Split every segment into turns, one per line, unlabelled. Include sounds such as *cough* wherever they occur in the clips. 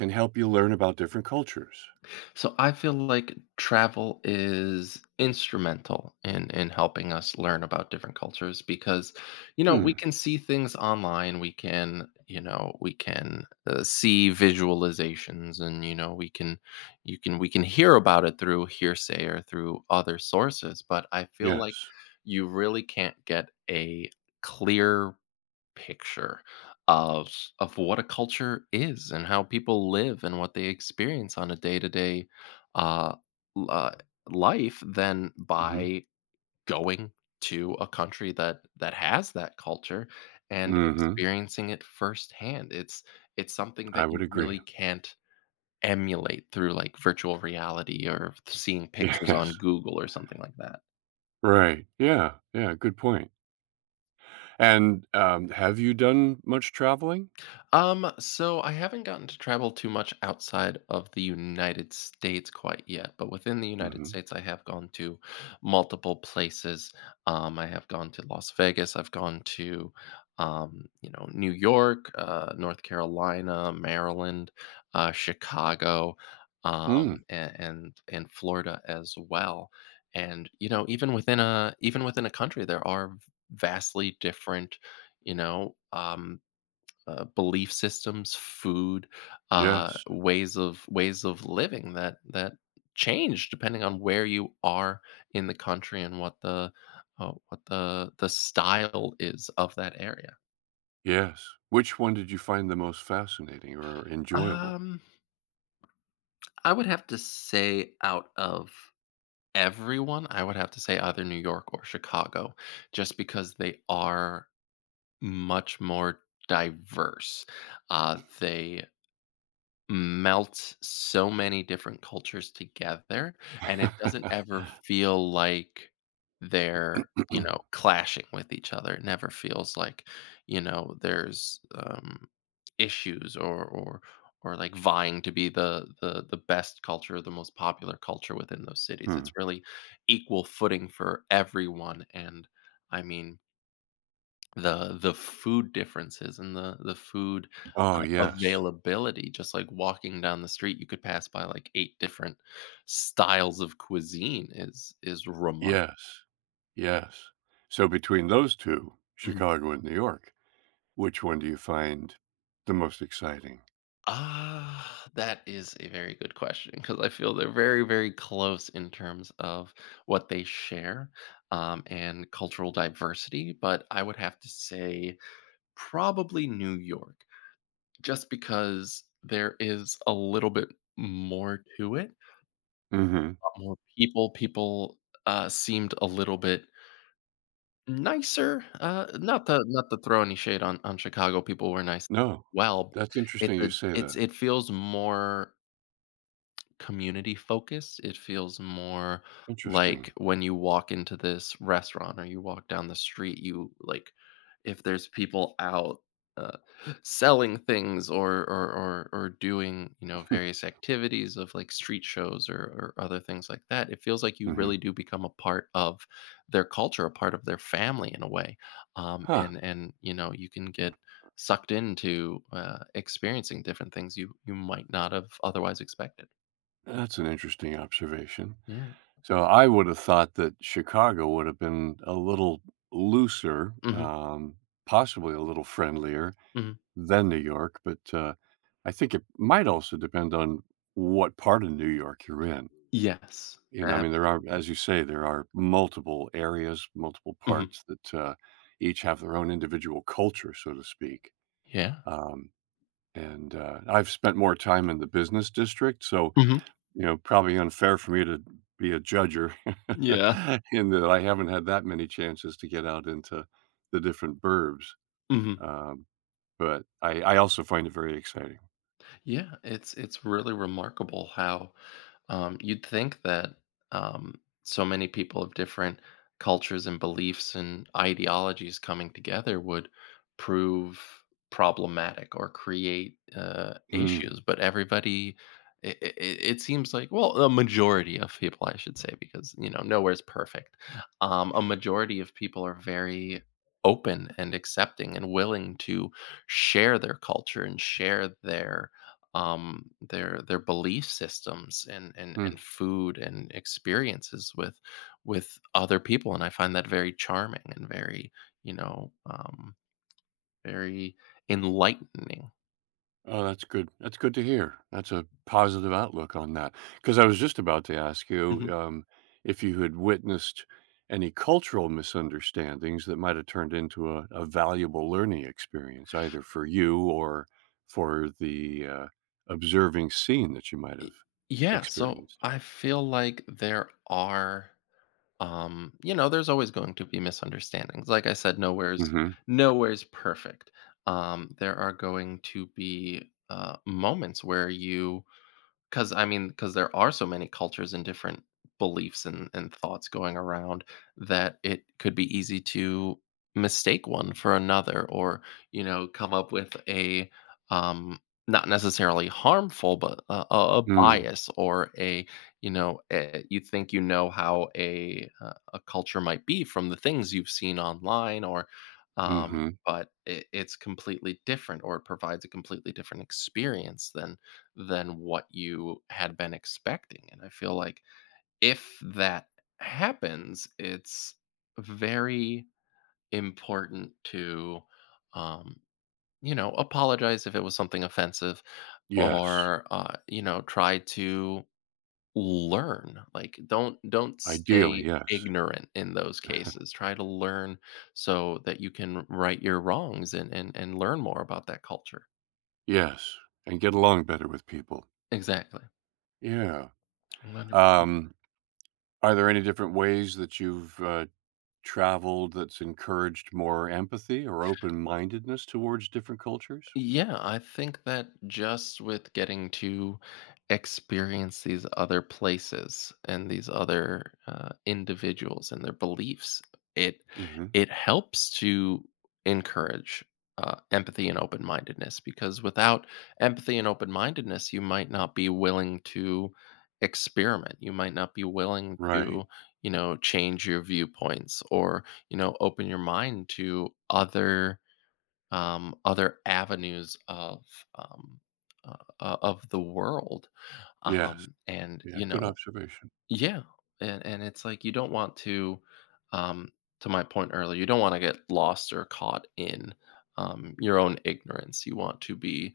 And help you learn about different cultures.
So I feel like travel is instrumental in helping us learn about different cultures because you know we
Hmm,
can see things online, we can, you know, we can see visualizations, and you know we can you can we can hear about it through hearsay or through other sources, but I feel like
yes.
you really can't get a clear picture of of what a culture is and how people live and what they experience on a day-to-day uh, l- uh, life than
Mhm,
by going to a country that has that culture and
mhm,
experiencing it firsthand. It's something
I
that
would
you
agree.
really can't emulate through like virtual reality or seeing
*laughs*
pictures
Yes,
on Google or something like that.
right, yeah, good point. And, have you done much traveling?
So I haven't gotten to travel too much outside of the United States quite yet, but within the United
Mhm,
States, I have gone to multiple places. I have gone to Las Vegas, I've gone to, you know, New York, North Carolina, Maryland, Chicago,
hmm,
and Florida as well. And you know, even within a country, there are vastly different, you know, belief systems, food,
yes,
ways of living that change depending on where you are in the country and what the style is of that area.
yes. Which one did you find the most fascinating or enjoyable?
Um, I would have to say out of everyone, I would have to say either New York or Chicago, just because they are much more diverse. They melts so many different cultures together, and it doesn't
*clears throat*
ever feel like they're, you know,
*laughs*
clashing with each other. It never feels like, you know, there's issues or or like vying to be the the best culture or the most popular culture within those cities.
Hmm.
It's really equal footing for everyone, and I mean the food differences and the food,
Oh, yes,
availability. Just, like, walking down the street, you could pass by, like, 8 different styles of cuisine is remarkable.
yes, yes. So between those 2,
Mhm.
Chicago and New York, which one do you find the most exciting?
Ah, that is a very good question because I feel they're very, very close in terms of what they share, and cultural diversity, but I would have to say probably New York, just because there is a little bit more to it.
Mhm.
More people. People seemed a little bit nicer. Not to throw any shade on Chicago, people were nice.
No.
Well,
That's
it's
interesting
a
you say that.
it feels more community focused. It feels more
Interesting.
like when you walk into this restaurant or you walk down the street, you like if there's people out uh, *gasps* selling things, or, or doing, you know,
*laughs*
various activities of like street shows, or other things like that. It feels like you
Mhm.
really do become a part of their culture, a part of their family in a way,
Huh,
and you know you can get sucked into, experiencing different things you might not have otherwise expected.
that's an interesting observation.
Yeah.
So I would have thought that Chicago would have been a little looser,
Mhm,
possibly a little friendlier
mhm.
than New York, but, I think it might also depend on what part of New York you're in.
Yes,
You know, I mean, there are
absolutely.
as you say, there are multiple areas, multiple
Mhm.
parts that, each have their own individual culture, so to speak.
Yeah.
Um. And, I've spent more time in the business district, so,
Mhm.
you know, probably unfair for me to be a judger
Yeah.
*laughs* in that I haven't had that many chances to get out into the different burbs,
Mhm.
um, but I also find it very exciting.
Yeah, it's really remarkable how you'd think that um, so many people of different cultures and beliefs and ideologies coming together would prove problematic or create
Mm.
issues, but everybody. It seems like, well, a majority of people I should say, because you know nowhere's perfect, a majority of people are very open and accepting and willing to share their culture and share their belief systems and
Hmm.
food and experiences with other people, and I find that very charming and very, you know, very enlightening.
Oh, that's good. That's good to hear. That's a positive outlook on that. Because I was just about to ask you
Mhm.
if you had witnessed any cultural misunderstandings that might have turned into a valuable learning experience, either for you or for the observing scene that you might
Y-
have
Yeah, so
experienced.
I feel like there are, you know, there's always going to be misunderstandings. Like I said,
Mm-hmm.
nowhere's perfect. There are going to be moments where you, because I mean, because there are so many cultures and different beliefs and, thoughts going around that it could be easy to mistake one for another, or, you know, come up with a, um, not necessarily harmful, but a, a
Mm,
bias or a, you know, a, you think you know how a culture might be from the things you've seen online or, um,
mm-hmm.
but it, it's completely different, or it provides a completely different experience than what you had been expecting. And I feel like if that happens, it's very important to, um, you know, apologize if it was something offensive,
Yes.
or, you know, try to learn. Like, don't
Ideally,
stay
yes.
ignorant in those cases.
*laughs*
Try to learn so that you can right your wrongs and and learn more about that culture.
Yes. And get along better with people.
Exactly.
Yeah.
100%.
Um, are there any different ways that you've, traveled that's encouraged more empathy or open-mindedness towards different cultures?
Yeah, I think that just with getting to experience these other places and these other, individuals and their beliefs, it
Mhm.
it helps to encourage empathy and open mindedness. Because without empathy and open mindedness, you might not be willing to experiment. You might not be willing
Right.
to, you know, change your viewpoints, or, you know, open your mind to other other avenues um, of the world.
Yes.
And
Yeah,
you
good
know,
observation.
yeah, and it's like you don't want um, to my point earlier, you don't want to get lost or caught in, your own ignorance. You want to be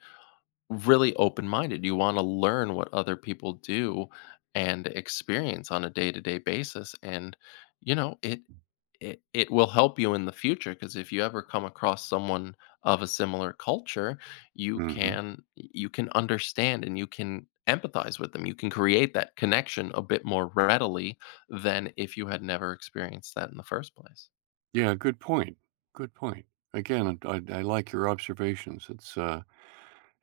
really open-minded. You wanna learn what other people do and experience on a day-to-day basis, and, you know, it it will help you in the future, because if you ever come across someone of a similar culture, you
Mhm.
can understand, and you can empathize with them. You can create that connection a bit more readily than if you had never experienced that in the first place.
Yeah, good point. Good point. Again, I like your observations.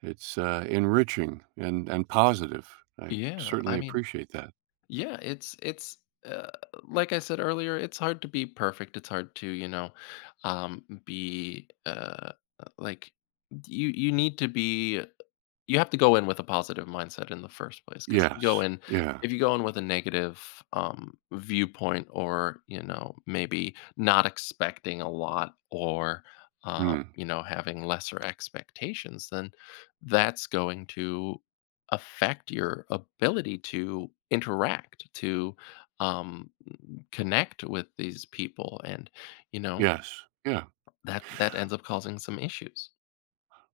It's, enriching and positive. I
Yeah, I
certainly
mean,
appreciate that.
yeah, it's uh, like I said earlier, it's hard to be perfect. It's hard to, you know, be like you need to be, you have to go in with a positive mindset in the first place, 'cause if you go
Yes.
in
Yeah.
with a negative, viewpoint, or, you know, maybe not expecting a lot, or,
Mm.
you know, having lesser expectations, then that's going to affect your ability to interact, to, um, connect with these people, and, you know,
Yes. Yeah.
that ends up causing some issues.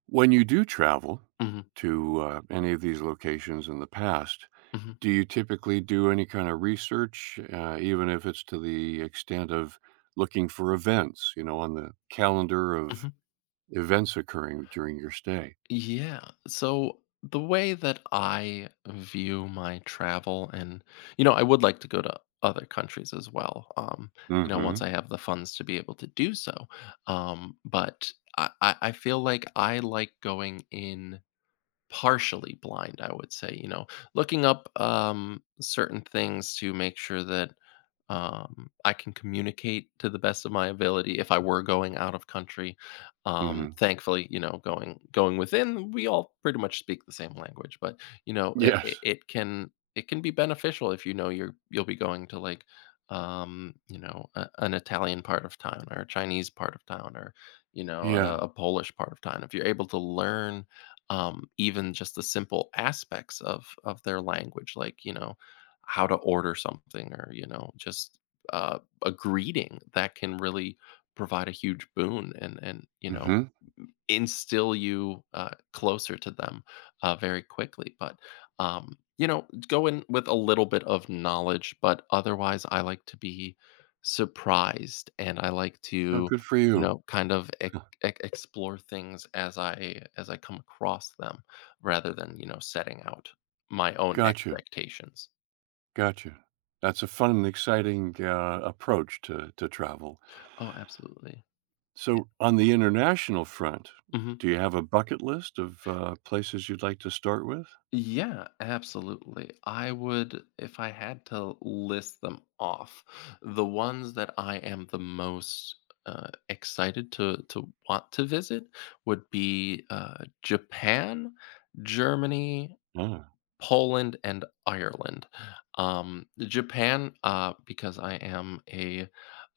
When you do travel
Mhm,
to, any of these locations in the past,
mhm,
do you typically do any kind of research, even if it's to the extent of looking for events, you know, on the calendar of
mhm.
events occurring during your stay?
Yeah. So the way that I view my travel and, you know, I would like to go to other countries as well. You know, once
Mhm,
I have the funds to be able to do so. But I feel like I like going in partially blind, I would say, you know, looking up, certain things to make sure that, I can communicate to the best of my ability if I were going out of country.
mhm.
Thankfully, you know, going within, we all pretty much speak the same language. But you know, it,
Yes.
it can be beneficial if you know you're you'll be going to like, you know, a, an Italian part of town, or a Chinese part of town, or you know
Yeah.
a Polish part of town. If you're able to learn, even just the simple aspects of their language, like you know how to order something, or, you know, just uh, a greeting, that can really provide a huge boon, and you know,
Mhm.
instill you closer to them very quickly. But, you know, go in with a little bit of knowledge, but otherwise, I like to be surprised, and I like
Oh,
to,
good for
you
you.
know, kind of
Huh,
explore things as I come across them, rather than, you know, setting out my own
gotcha,
expectations.
gotcha. That's a fun and exciting, approach to travel.
Oh, absolutely.
So, on the international front,
Yeah. Mhm.
do you have a bucket list of, places you'd like to start with?
Yeah, absolutely. I would, if I had to list them off, the ones that I am the most excited to want to visit would be Japan, Germany,
Oh.
Poland, and Ireland. Japan, because I am a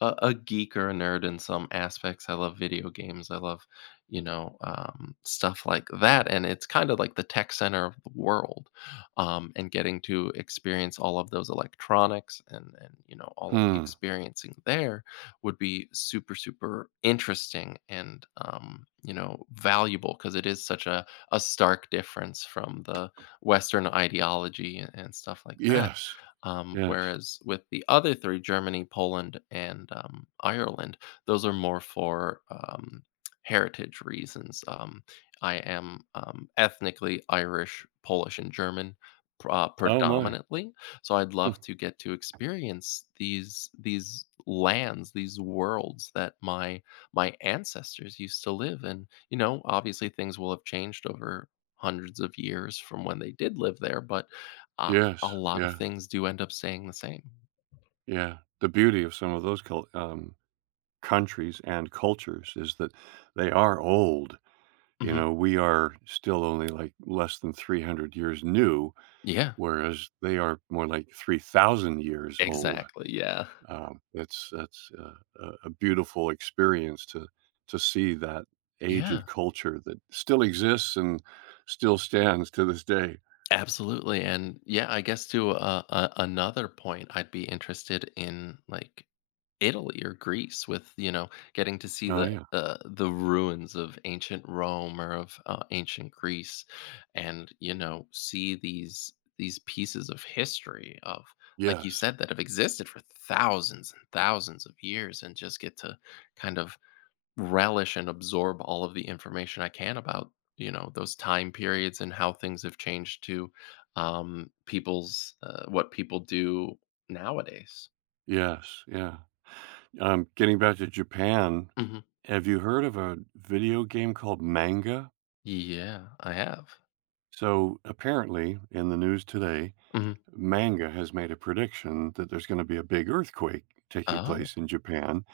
a geek or a nerd in some aspects. I love video games. I love, you know, stuff like that. And it's kind of like the tech center of the world. And getting to experience all of those electronics, and, you know, all of the
Hmm.
experiencing there would be super, super interesting, and, you know, valuable, because it is such a stark difference from the Western ideology, and stuff like that.
Yes, yes.
Whereas with the other three, Germany, Poland, and Ireland, those are more for, heritage reasons. I am ethnically Irish, Polish, and German,
Oh my.
predominantly, so I'd
Hmm,
love to get to experience these lands, these worlds that my ancestors used to live in. You know, obviously things will have changed over hundreds of years from when they did live there, but a
yes,
lot of things do end up staying the same.
yeah. The beauty of some of those cul countries and cultures is that they are old, you
Mhm.
know, we are still only, like, less than 300 years new,
Yeah,
whereas they are more like 3,000 years old.
exactly, yeah.
It's that's a beautiful experience to see that
Yeah.
aged culture that still exists and still stands to this day.
Absolutely, and yeah, I guess to a another point, I'd be interested in like Italy or Greece, with, you know, getting to see
Oh,
the
yeah.
the ruins of ancient Rome, or of, ancient Greece, and you know see these pieces of history of, like you
Yes,
said, that have existed for thousands and thousands of years, and just get to kind of relish and absorb all of the information I can about, you know, those time periods and how things have changed to, people's, what people do nowadays.
yes, yeah. Getting back to Japan,
Mhm.
have you heard of a video game called Manga?
Yeah, I have.
So apparently, in the news today,
Mhm.
Manga has made a prediction that there's going to be a big earthquake taking
Oh,
place in Japan,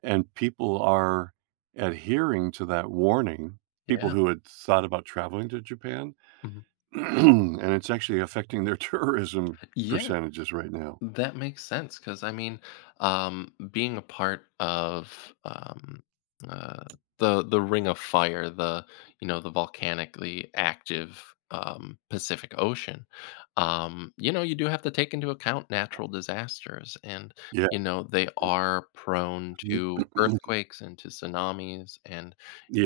and people are adhering to that warning. People
yeah.
who had thought about traveling to Japan,
Mhm.
*clears throat* and it's actually affecting their *laughs* tourism
Yeah.
percentages right now.
That makes sense, because I mean, being a part of, uh, the Ring of Fire, the, you know, the volcanically active, Pacific Ocean, you know, you do have to take into account natural disasters, and
Yeah.
you know they are prone to
*clears throat*
earthquakes and to tsunamis and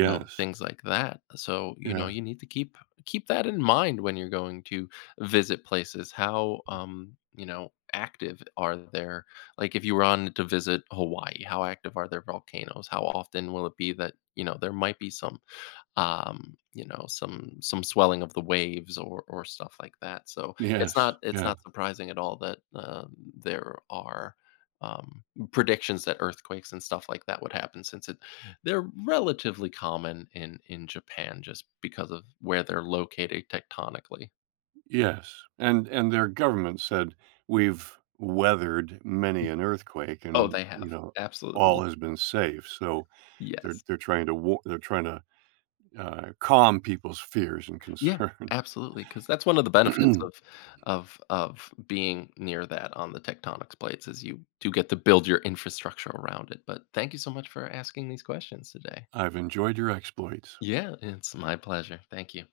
you know things like that. So you know
Yeah.
you need to keep that in mind when you're going to visit places. How, you know, active are there? Like, if you were on to visit Hawaii, how active are their volcanoes? How often will it be that you know there might be some, you know, some swelling of the waves, or stuff like that? So it's
Yes.
not
Yeah.
surprising at all that there are. Um, predictions that earthquakes and stuff like that would happen, since it they're relatively common in Japan, just because of where they're located tectonically.
Yes, and their government said, "We've weathered many an earthquake
Oh,
and,
they
you
have.
know,
Absolutely.
all has been safe." So,
Yes.
they're trying to wa they're trying to, calm people's fears and *laughs*
Yeah,
concerns.
absolutely. Because that's one of the benefits of
*clears throat*
of being near that on the tectonics plates, is you do get to build your infrastructure around it. But thank you so much for asking these questions today.
I've enjoyed your exploits.
Yeah, it's my pleasure. Thank you.